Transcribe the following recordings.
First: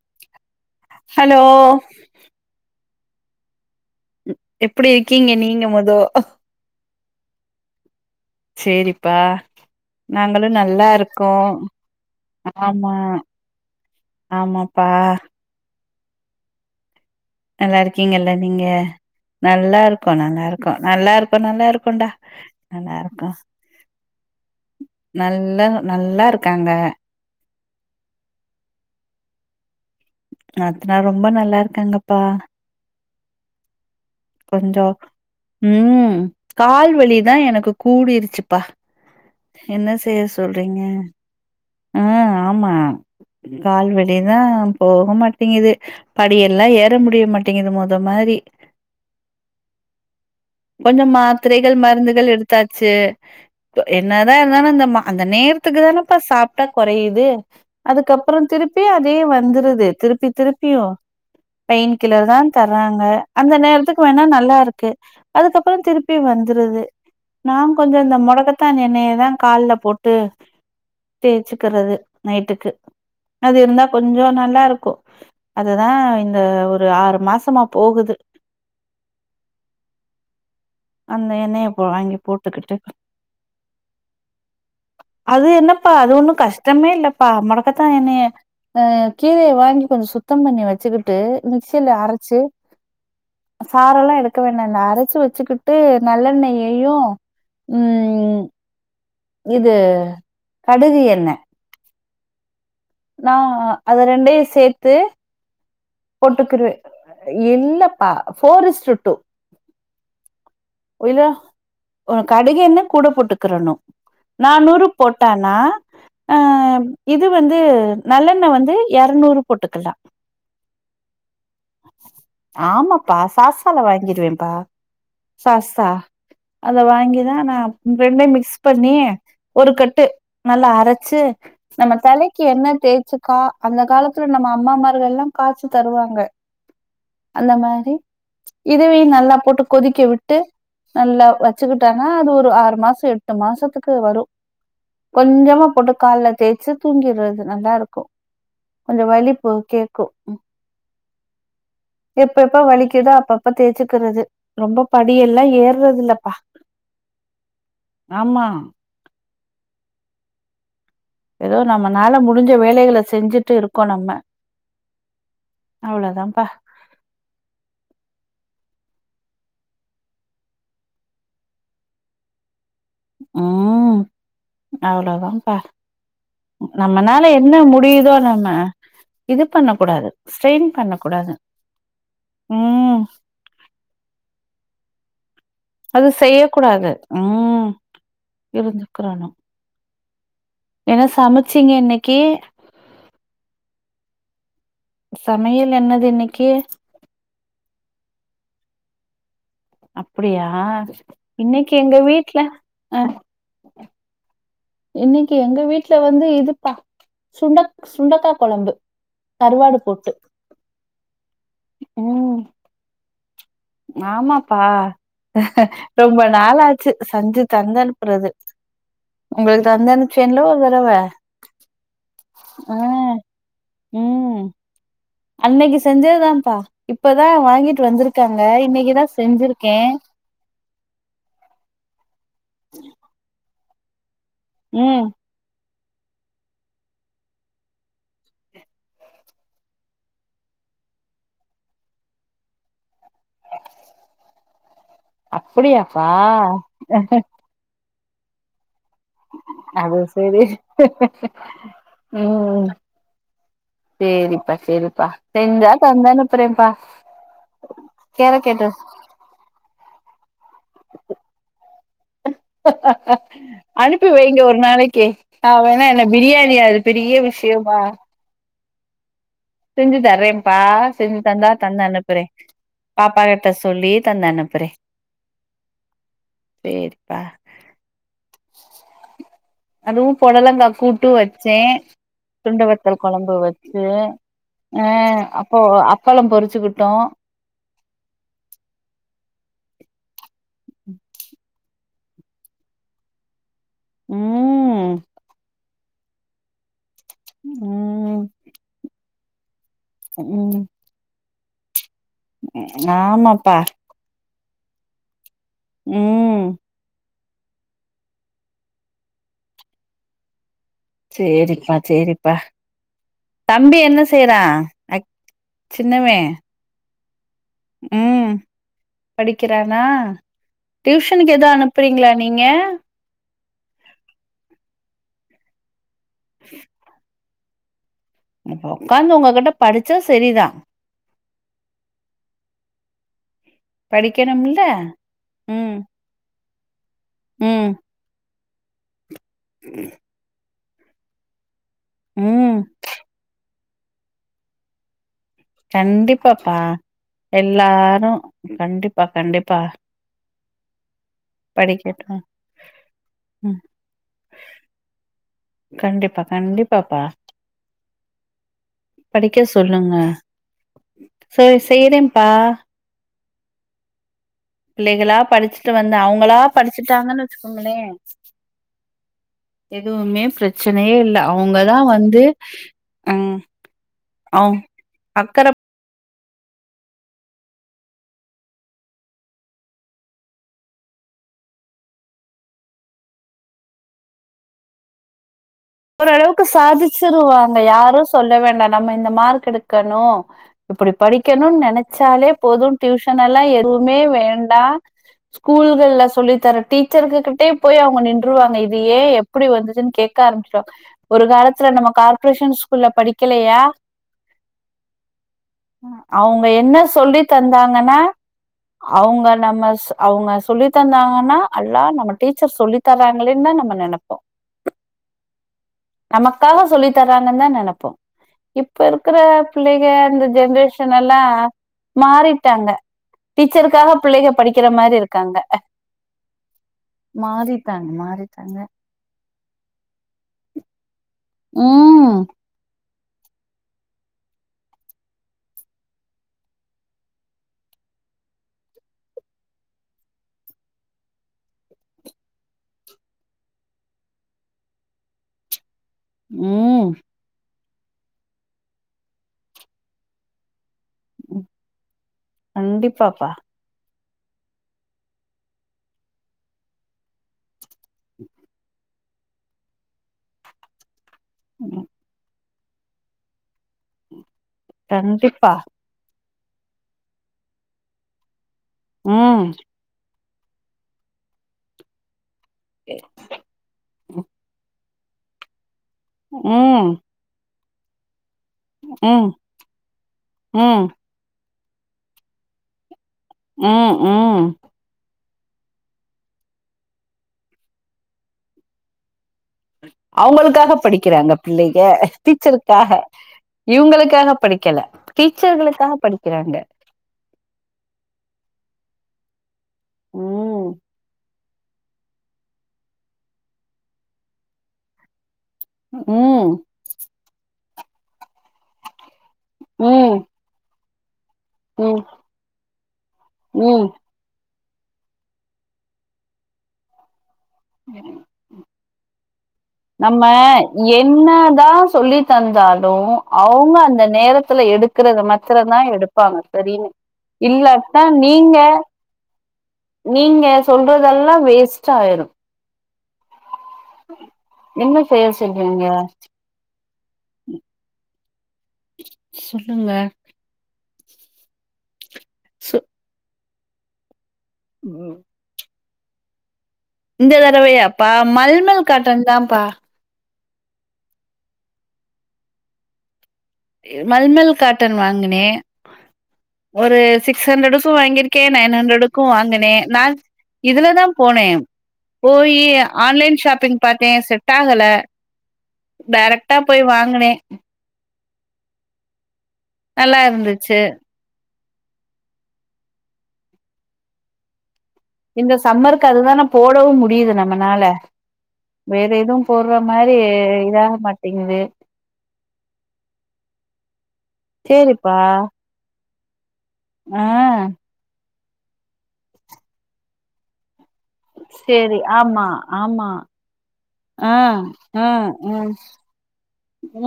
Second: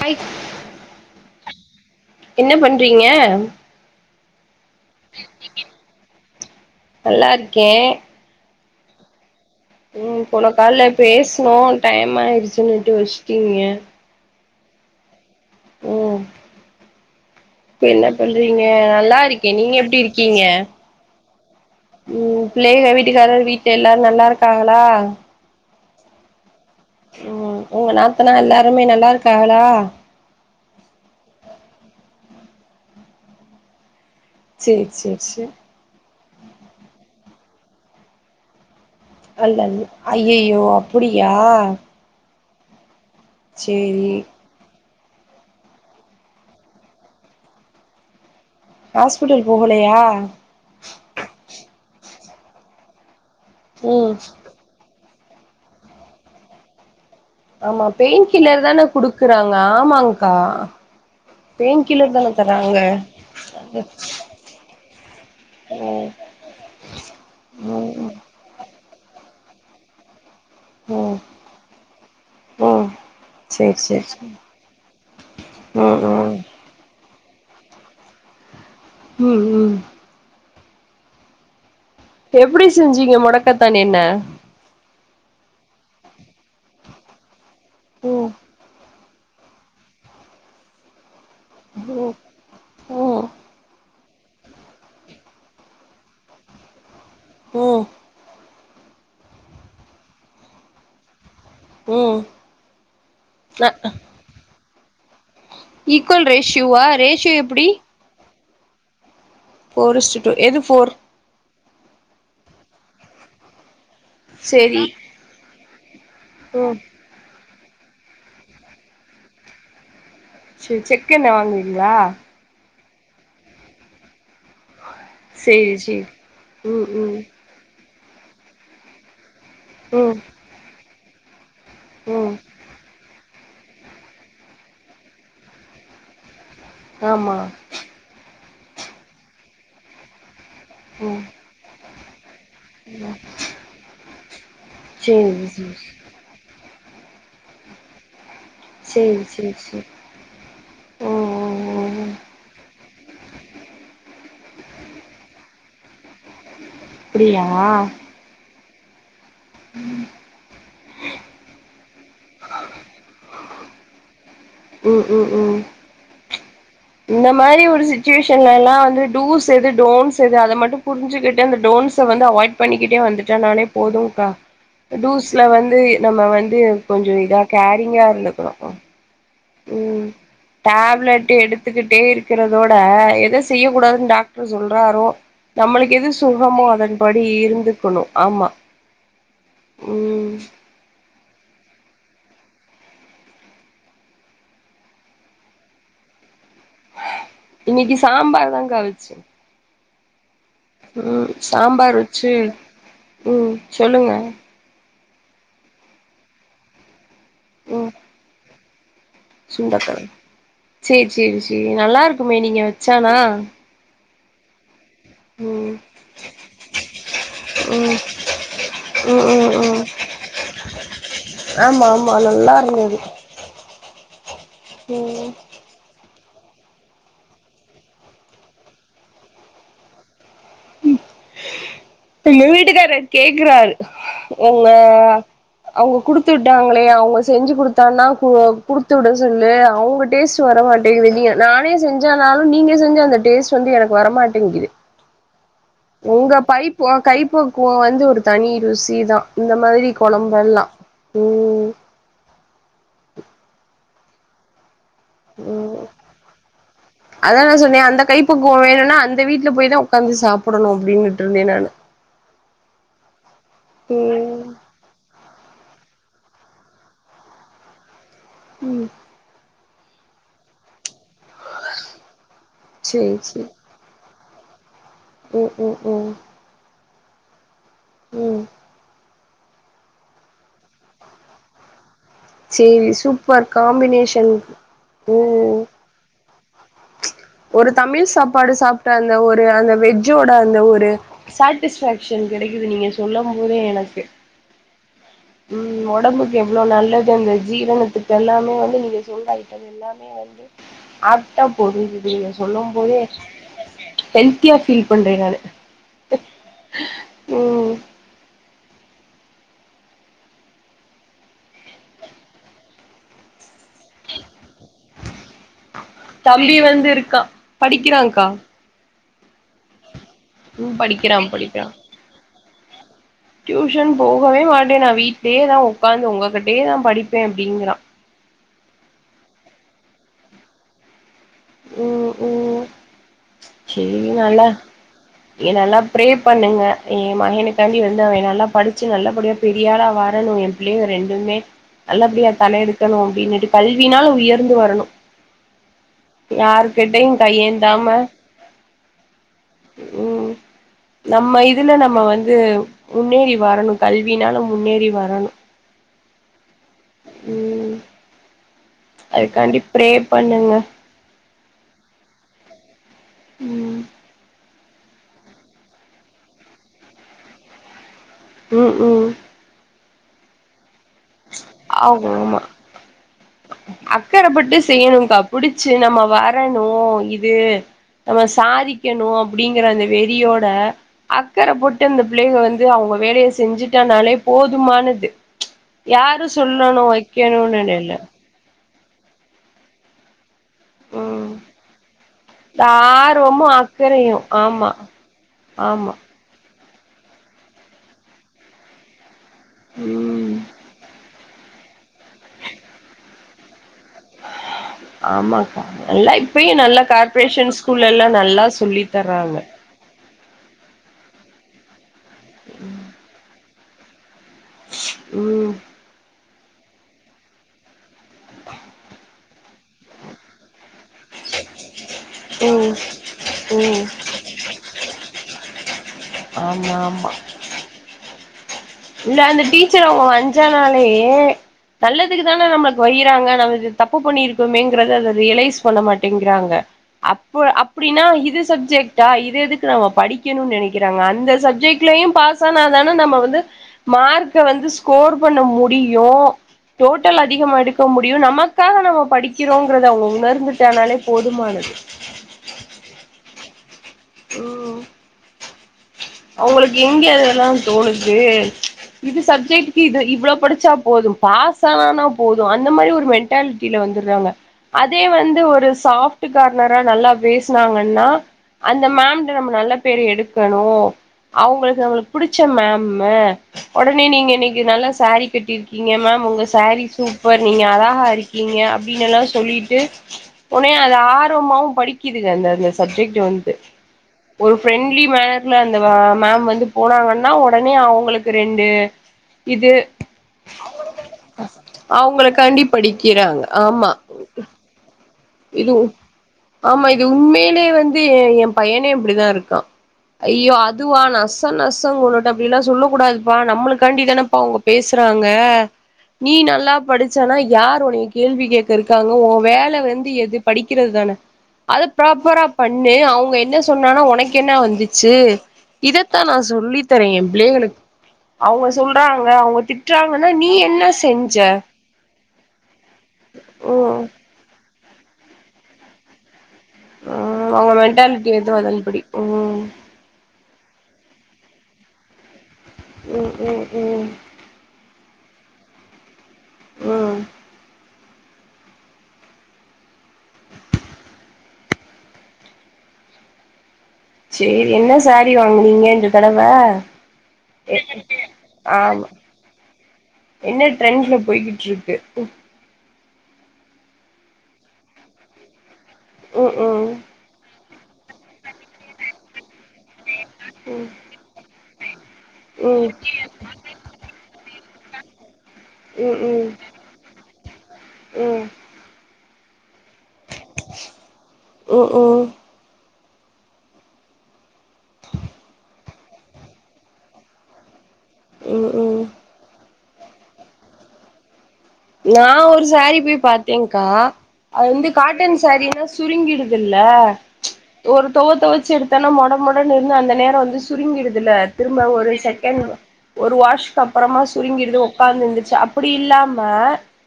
hi hello என்ன பண் றீங்க எப்டி இருக்கீங்க நீங்க மொதோ நல்லா இருக்கேன் சேரிப்பா உம் நாங்களு போனக்கால்ல நல்லா இருக்கோ பேசுனோ ஆமா டைமாய்டுச்சுன்னனுட்டு வச்சுட்டீங்க ஆமாப்பா ம் நல்லா இப்ப என்ன இருக்கீங்கல்ல பன்றீங்க நீங்க நல்லா இருக்கேன் நீங்க நல்லா எப்டி இருக்கோ இருக்கீங்க நல்லா இருக்கோ நல்லா இருக்கோ நல்லா இருக்கோன்டா உம் பிள்ளைக நல்லா இருக்கோ வீட்டுக்காரர் வீட்டு எல்லாரும் நல்லா இருக்காகளா நல்லா நல்லா இரு உம் உங்க நாத்தனா எல்லாருமே நல்லா இருக்கா ளா நாத்தனா ரொம்ப நல்லா இருக்காங்கப்பா சேரி கொஞ்சம் சேரி சேரி உம் கால்வலி தான் எனக்கு கூடிடுச்சுப்பா நல்லது ஐய்யயோ அப்புடியா ஆ ஆமா கால்வெடிதான் போக மாட்டேங்குது படியெல்லாம் ஏற முடிய மாட்டேங்குது மொத மாதிரி ஹாஸ்பிட்டல் போகலையா கொஞ்சம் மாத்திரைகள் மருந்துகள் எடுத்து தாச்சு ம் என்னதான் இருந்தாலும் அந்த மா அந்த நேரத்துக்கு தானப்ப சாப்ட்டா கொறையுது து ஆமா பெயின் அதுக்கப்புறம் கில்லர் திருப்பி தான அதே குடுக்குறாங்க வந்துருது திருப்பி ஆமாங்க்கா திருப்பியும் பெயின் கில்லர் தான் தராங்க அந்த நேரத்துக்கு நல்லா இருக்கு அதுக்கப்புறம் ம் திருப்பி வந்துருது நான் கொஞ்சம் ம் இந்த முடகத்தான் இ எண்ணே தான் கால்ல போட்டு தேய்சுக்குறது நைட்டுக்கு ம் அது சேரி இருந்தா சேரி சேரி கொஞ்சம் ம் நல்லா இருக்கும் அதுதான் ம் இந்த ஒரு ஆரு மாசமா போகுது உம் உம் அந்த என்னைய எப்டி செஞ்சீங்க முடக்கத்தான் என்ன அது என்னப்பா அது ஒண்ணு கஷ்டமே இல்லப்பா மக பதா என்னய ம் அ கீரைய வாங்கி கொஞ்ச சுத்தம் பண்ணி வச்சுரு ட்டு மிக்சில ம் அரச்சு ம் சாரல்லா எடுக்க வேண்டான்ன அரச்சு வச்சுக்கிட்டு நல்லெண்ணெய்யையு உம் இது கடுகு எண்ண உம் நா அத ரெண்டயு சேத் து ஈக்குவல் ரேஷ்யூவா ரேஷ்யு எப்புடி இல்லப்பா four is to two four is to two எது ஃபோர் ஒ கடுகு எண்ண கூட போட்டுக்குறணு சேரி நானூறு போட்டனா ஆ ம் இது வந் து நல்லெண்ண வந்து எறநூறு போட்டுக்கல்லா சே செக்கெண்ண வாங்குவீங்ளா ஆமாப்பா சாசால வாங்கிருவேம் பா சேரி ஸாஸா சேரி அத ம் ம் வாங்கிதா நா ரெண்டை மிக்ஸ் பண்ணி ஒரு கட்டு ம் நல்லா அரச் சு நம்ம ம் தலைக்கு எண்ண தேச்சு கா அந்த காலத்துல நம்ம அம்மாமார்கள்லா காச்சு தருவாங்க ஆமா அந்த மாரி இதுவையு நல்லா போட்டு கொதிக்க விட்டு ம் நல்லா வச்சுக்கிட்டானா அது ஒரு ஆறு மாசொ எட்டு மாசத்துக்கு வரு சேரி கொஞ்சமா சேரி போட்டு கால்ல தேச்சு தூங்கிர்றது நல்லாருக்கூ கொஞ்ச சேரி வலி போ சேரி சேரி கேக்கூ ம் ம் ம் ம் எப்பப்ப வ் வலிக்குதோ அப்பப்ப தேச்சுக்குறது ரொம்ப படியெல்லா ஏர்றதில்லப்பா அப்டியா உம் எதோ நம்மனால முடுஞ்ச வேலைகள செஞ்சுட்டு இருக்கோ நம்ம உம் உம் உம் அவ்ளோதான்ப்பா இந்த மாரி ஒரு சிச்சுவேஷன்ல எல்லா வந் து டூஸ் எது டோன்ஸ் எது அத மட்டு புரிஞ்சுக்குட்டு அந்த டோன்ஸ்ஸ வந்து அவாய்ட் பண்ணிக்கிட்டே வந்துட்டா நானே ம் போதுக்கா டூஸ்ல அவ்ளோதான்ப்பா வந்து நம்ம வந்து கொஞ்சொ நம்மனால இதா என்ன கேரிங்கா முடியுதோ நம்ம இருந்துக்கணு கு இது பண்ண உம் கூடாது ஸ்ட்ரெயின் பண்ண கூடாது டேப்லெட்டு எடுத்துக்கிட்டே இருக்கிறதோட ம் எத செய்யக் கூடாதுன்னு டாக்டரு சொல் ராறோ நம்மளுக்கு அது எது சுகமோ செய்யக்கூடாது அதன்படி ம் இருந்துக்கணு ஆமா இருந்துக்கிறணும் உம் என்ன சமைச்சீங்க இன்னைக்கு சமையல் என்னது இன்னைக்கு இன்னைக்கு சாம்பார் தான்கா வெச்சே அப்பிடியா உம் சாம்பார் வொச்சு அ உம் சொல்லுங்க இன்னைக்கு எங்க வீட்டுல வந்து இதுப்பா சுண்டக் சுண்டக்கா கொழம்பு கருவாடு சுண்டக்கால போட்டு சேரி சேரி சேரி நல்லா இருக்குமே நீங்க வச்சானா ஆமாம் ப்பா ம் ரொம்ப நாள் ஆச்சு செஞ்சு தந்து ம் அனுப்புறது ம் ம் உங்களுக்கு ம் தந்து அனுப்புச்சேன்ல ஒரு தடவ ஆமா ஆமா நல்லா இருந்தது ம் அன்னைக்கு செஞ்சது தான்ப் ப்பா இப்பதா வாங்கிட்டு வந்திருக்காங்க இன்னைக்குதா செஞ்சிருக்கே எங்க வீட்டுக்காரு கேக்குறாரு என்ன ம் அவுங்க குடுத்து விட்டாங்களே அவுங்க செஞ்சு குடுத்தான்னா கு குடுத்து விட சொல்லு அவுங்க டேஸ்ட் வரமாட்டேங்குது நீங்க நானே செஞ்சானாலும் நீங்க செஞ்ச அந்த டேஸ்ட் வந்து எனக்கு வரமாட்டேங்கிது அப்படியாப்பா உங்க பைப்பு கைப்பக்குவோ வந்து தனி ருசிதா இந்த மாரி அது சரி கொழம்பெல்லா உம் ம் சேரிப்பா சேரிப் உம் அதான் நா சொன்னே அந்த கைப்பக்குவோ கேரக்கேட்டு வேணுன்னா அந்த வீட்டுல போயிதான் உக் கஞ்சி சாப் அனுப்பி வைங்க ம் ஒரு நாளைக்கி நா வேணா என்ன பிரியாணி அது பெரிய விஷயமா உம் செஞ்சு தர்றேன்பா செஞ்சு தந்தா தந்து அனுப்புறே பாப்பா கிட்ட சொல்லி தந்து அனுப் புறே உ உ உ சேரிப்பா உம் அதுவும் பொடலங்கா கூட்டு வெச்சேன் சுண்ட சேரி வத்தல் கொழம்பு சூப்பர் வெச்சு காம்பினேஷன் ஏ அப்போ ம் அப்பளம் பொறு வெச்சுகிட்டோ ஒரு தமிழ் சாப்பாடு சாப்பிட்ட அந்த ஒரு அந்த வெஜ்ஜோ ட அந்த ஒரு சாட்டிஸ்பே சன் கெடைக்கிது நீங்க சொல்லம் போதே எனக்கு ம் ம் ஒடம்புக்கு எவ்ளோ நல்ல து அந்த ஜீரணத்துக்கு ம் எல்லாமே வந்து நீங்க சொல்றா ஏ அது எல்லாமே வந்து ம் அது டா போகுது நீங்க சொல்லம் போதே ஆமாப்பா டென் ஹெல்த்தியா பீல் பண்றே நானு ம் ம் சேரிப்பா சேரிப்பா தம்பி என்ன செய்றா அக் சின்னவே க்கா படிக்கிறாங்கக்கா ம் படிக்கிறானா டியூஷனுக்கு எதோ படிக்கிறான் அனுப்புறீங்களா நீங்க டியூஷன் போகவே மாட்டே நா வீட்லயேதா ஒக்காந்து ஒங்ககிட்டயே நா படிப் பே அப்டிங்கிறா அப்ப ஒக்காந்து ஒங்ககிட்ட படிச்சா செரிதா ம் ம் சேரி நல்லா படிக்கணும்ல இங்க ம் நல்லா பிரே பண்ணுங்க ஏ ம் மகனுக்காண்டி வந்து அவே நல்லா படிச்சி நல்ல எப்டியோ பெரியாள வரணு ஏம் புள்ளைங்க ரெண்டுமே நல்ல படியா ம் தல எடுக்கணு அப்டின்னுட்டு கல்வினால் உயர்ந்து வரணு கண்டிப்பாப் பா யாருகிட்டயு கையேந்தாம எல்லாரு கண்டிப்பா கண்டிப்பா நம்ப இதுல நம்ப படிக்கட்டு வந்து முன்னேறி ம் வரனு கல்வினால முன்னேறி வரனு இப்ப கண்டிப் பப்பா படிக்க அதுக்காண்டி ப்ரே சொல்லுங்க பண்ணுங்க சேரி செய்றேன்ப்பா ம் பிள்ளைகளா படிச்சுட்டு வந்த அவுங்களா படிச்சிட்டாங்கன் வச்சுக்கோங்களே ம் ம் தூமே ப்ர சினே இல்ல அவுங்கதா ஆமா வந்து ஆமா ம் அ அக்கறப்பட்டு செய்யணுக்கா அக்கற புடிச்சு நம்ம வரணு இது நம்ம சாதிக்கணு அப்டிங்கிற அந்த வெறியோட அக்கற பொட்டு அந்த பிள்ளைக வந்து அவுங்க வேலைய செஞ்சுட்டனாலே போதுமானது யாரு ஓரளவுக்கு சொல்லணு சாதிச்சிருவாங்க வைக்கணுனு இல்ல யாரு சொல்ல வேண்டாம் நம்ம இந்த மார்க் எடுக்கணூ இப்டி ம் படிக்கணூன் நெனச்சாலே இந்த போது டியூஷனெல்லா ஆர்வமு எதூமே அக்கறையு வேண்டா ஆமா ஆமா ஸ்கூல்கள்ல சொல்லி தர டீச்சர்கு கிட்டே போயி அவுங்க நின்றுவாங்க இது ஏ எப் ப்டி வந்துச்சுனு கேக்க ம் ஆரம்ப்ச் ஒரு காலத்துல நம்ம கார்ப்ரேஷன் ஸ்கூல்ல படிக்கலேயா ஆமாக்கா நல்லா அவுங்க இப்பயு என்ன நல்லா சொல்லி கார்ப்ரேஷன் ஸ்கூல்ல தந்தாங்கனா எல்லா நல்லா சொல்லி அவுங்க தர்றாங்க நம்மஸ் அவுங்க சொல்லி தந்தாங்கனா அல்லா நம்ம டீச்சர் சொல்லி தராங்களேன்தா நம்ம நெனப்போ ம் நமக்காக சொல்லி தறாங்கன் தா நெனப்போ இப்போ இருக்கற பிள்ளைக இந்த ஜென்ரேஷ் தனல்லா மாறிட்டாங்க ம் ம் டீச்சருக்காக பிள்ளைக படிக்கிற மாரி இருக்காங்க ஆமா மா டங்க இல்ல அந்த டீச்சர அவுங்க வஞ்சானாலே ஏ ம் நல்லதுக்குதான நம்ம போயிகிறாங்க நம்ம இது தப்பு பண்ணிருக்கோமேங்கிறத அத ரியலைஸ் பண்ண மாட்டேங்கிறாங்க அப்ப அப்டினா இது சப்ஜெக்ட்டா இது எதுக்கு நம்ம படிக்கனுன் நெனைக்கிறாங்க அந்த சப்ஜக்ட்டிலியும் பாஸ் ஆனாதான நம்ம வந்து மார்க்க வந்து ஸ்கோர் பண்ண முடி யோ ம் டோட்டல் அதிகமா எடுக் க்க முடியு நமக்காக நம்ம படிக்கிறோங்கிறத அவங்க உணர்ந்து ட்டானாலே போதுமானது கண்டிப்பாப்பா ம் அவங்களுக்கு இங்க அதெல்லா தோணுது இது சப்ஜெக்ட்டுக்கு இது இவ்வளோ படிச்சா போதும் பாஸ் ஆனா போ அந்த மாரி ஒரு மென்டால் கீழ வந்துடுறால அதே வந்து கண்டிப்பா ஒரு சாஃப்ட் வீட்டுக்கார் நெரய நல்லா பேசினாங்கன்னா அந்த மாம்ட்ட ம் நம்ம நல்ல பேரு எடுத் கணும் அவங்களுக்கு நம்மளுக்கு பிடிச் ச்ச மாம்மு ஒடனே நீங்க இன்னக்கு நல்ல சாரி கட்டிருக் இங்க மாம் உங்க சாரீ ம் சூப்பர் நீங்க அழகா இருக் க்கீங்க அப்படின்னு எல்லா ம் சொல்லிட்டு ஒனே ம் அது ஆர்வமாவு படிக்குதுக அந்தந்த சப்ஜெக்டு ம் ம் ஒரு ஃபிரெண்ட்லி மான ல அந்த ஆஹ் மாம் வந்து போனாங்கன்னா உடனே அவங்களுக்கு ரெண்டு இது அவங்களுக்காக படிக்கிறாங்க பிள்ளைக அவங்களுக்காண்டி டீச்சருக்காக படிக்கிறாங்க இவங்களுக்காக படிக்கல இதுவு டீச்சர்களுக்காக படிக்கிறாங்க ஆமா இது உண்மையிலவே வந்து எ ஏ பையனே இப்பிடிதா இருக்கா அய்யோ ம் அதுவா நாஸ் நசங்கொன்னுட்ட அப்டி எல்லா சொல்லக் கூடாதுப்பா நம்மளுக்காண்டிதானேப்பா அவுங்க பேசுறாங்க நீ ம் நல்லா படிச்சேனா யார் தோழி கேள்வி கேட்க இருக்காங்க ஓ வேல ம் வந்து படிக்கிறது தான அத ம் ப்ராப்பரா பண்ணு அவங்க என்ன ம் சொன்னானா உனக்கு என்ன வந்து வச்சு இதத்தா நா சொல்லித் தரே எ பிள்ளைகளுக் அவுங்க சொல்றாங்க அவுங் நம்ம என்னதா சொல்லித் தந்தாலு அவுங்க ம் அந்த நேரத்துல எடுத் ருக்கறத மத்திர தா எடுப்பாங்க சரின்னு ம் அவங்க இல்லத்தா மென்டாலிட்டி எதோ நீங்க அதன்படி ம் நீங்க சொல்றதெல்லா வேஸ்ட்டாயிரு உம் உம் என்ன செல்ஸ் செய்கக ம் சொல்லுங்க சு சேரி என்ன சாரி வாங்னீங்க இந்த தடவ இந்த எ தடவையாப்பா மல்மல் ஆமா காட்டன்தாம்ப்பா என்ன ட்ரெண்ட்ல போய்கிட்ருக்கு மல்மல் காட்டன் வாங்குனே ம் ம் ஒரு சிக்ஸ் ஹண்ரடு க்கு வாங்கிருக்கே நைன் ஹண்ட்ரடுக்கு வாங் னே நா ம் இதுலதா போனே போயி ம் ம் ம் ஆன்லைன் ஷாப்பிங் பாத்தே செட்டா சல ம் டேரைக்டா போய் வாங்குனே ம் நல்லா இருந்துச்சு ம் ம் இந்த சம்மருக்கு அதுதான போடவு முடிது நம்மனால ம் ம் வேற எதுவு போ ட்ற மாரி இதாக மாட்டேங்குது நா ஒரு சாரீ போய் பாத்தேங்க்கா அது வந்து சேரிப்பா காட்டன் சாரீனா சுருங்கிடு துல்ல ஆ ஒரு தொவ தொவச்சு எடுத்தோனா மொடமொடன்னு இருந்து அந்த நேரோ வந்து சுருங்கிடு துல திரும்ப சேரி ஒரு ஆமா செகண்ட் ஆமா ஒரு வாஷ்க்கு அப்புறமா ஆ சுருங்கிடுது ஆ ஒக்காந்து ஆ எந்துருச்சா அப்டி இல்லாம ம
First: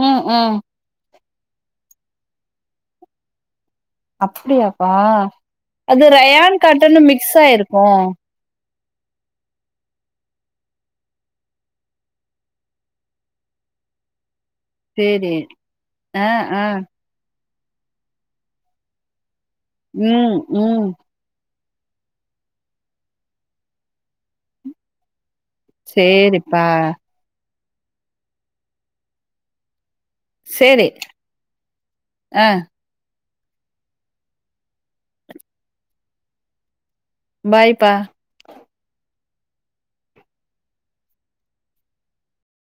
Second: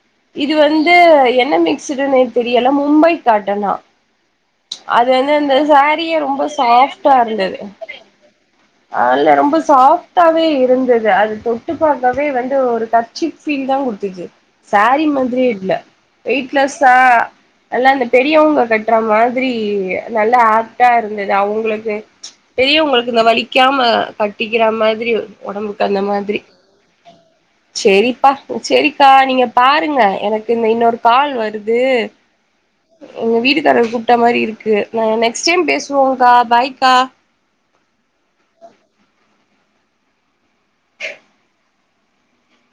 ம் இது ம் வந்து து என்ன மிக்ஸ்டுனே தெரியல மும்பை காட்டனா அப்டியாப்பா அது வந்து அந்த அது சாரியே ரொம்ப ரேயான் காட்டன்னு சாஃப்டா மிக்ஸ் ஆயிருக்கு ஆ, இல்ல ரொம்ப சாஃப்டாவே இருந்துது அத தொட்டு பாக்கவே வந்து ஒரு டர்சி ஃபீல்தா குடு த்துது சாரீ சேரி மாதிரி இல்ல ஆ ஆ வெயிட்லெஸ்சா நல்லா அந்த பெரியவங்க கட்டுற மா திரி நல்ல ம் ம் ஆக்டா இருந்தது அவங்களுக் கு பெரியவங்களுக்கு இந்த வலிக்காம கட்டிக்கிற மாதிரி ஒடம்புக்கு அந்த மாதிரி சேரிப்பா சேரிப்பா சேரிக்கா நீங்க பா ருங்க எனக்கு இந்த சேரி இன்னொரு கால் வருது ஆ எங்க வீட்டுக்காரர் கூப்பிட்ட மாரி இருக்கு நா நெக்ஸ்ட் டைம் பேசுவோங்கா பாய்க்கா பாய்ப்பா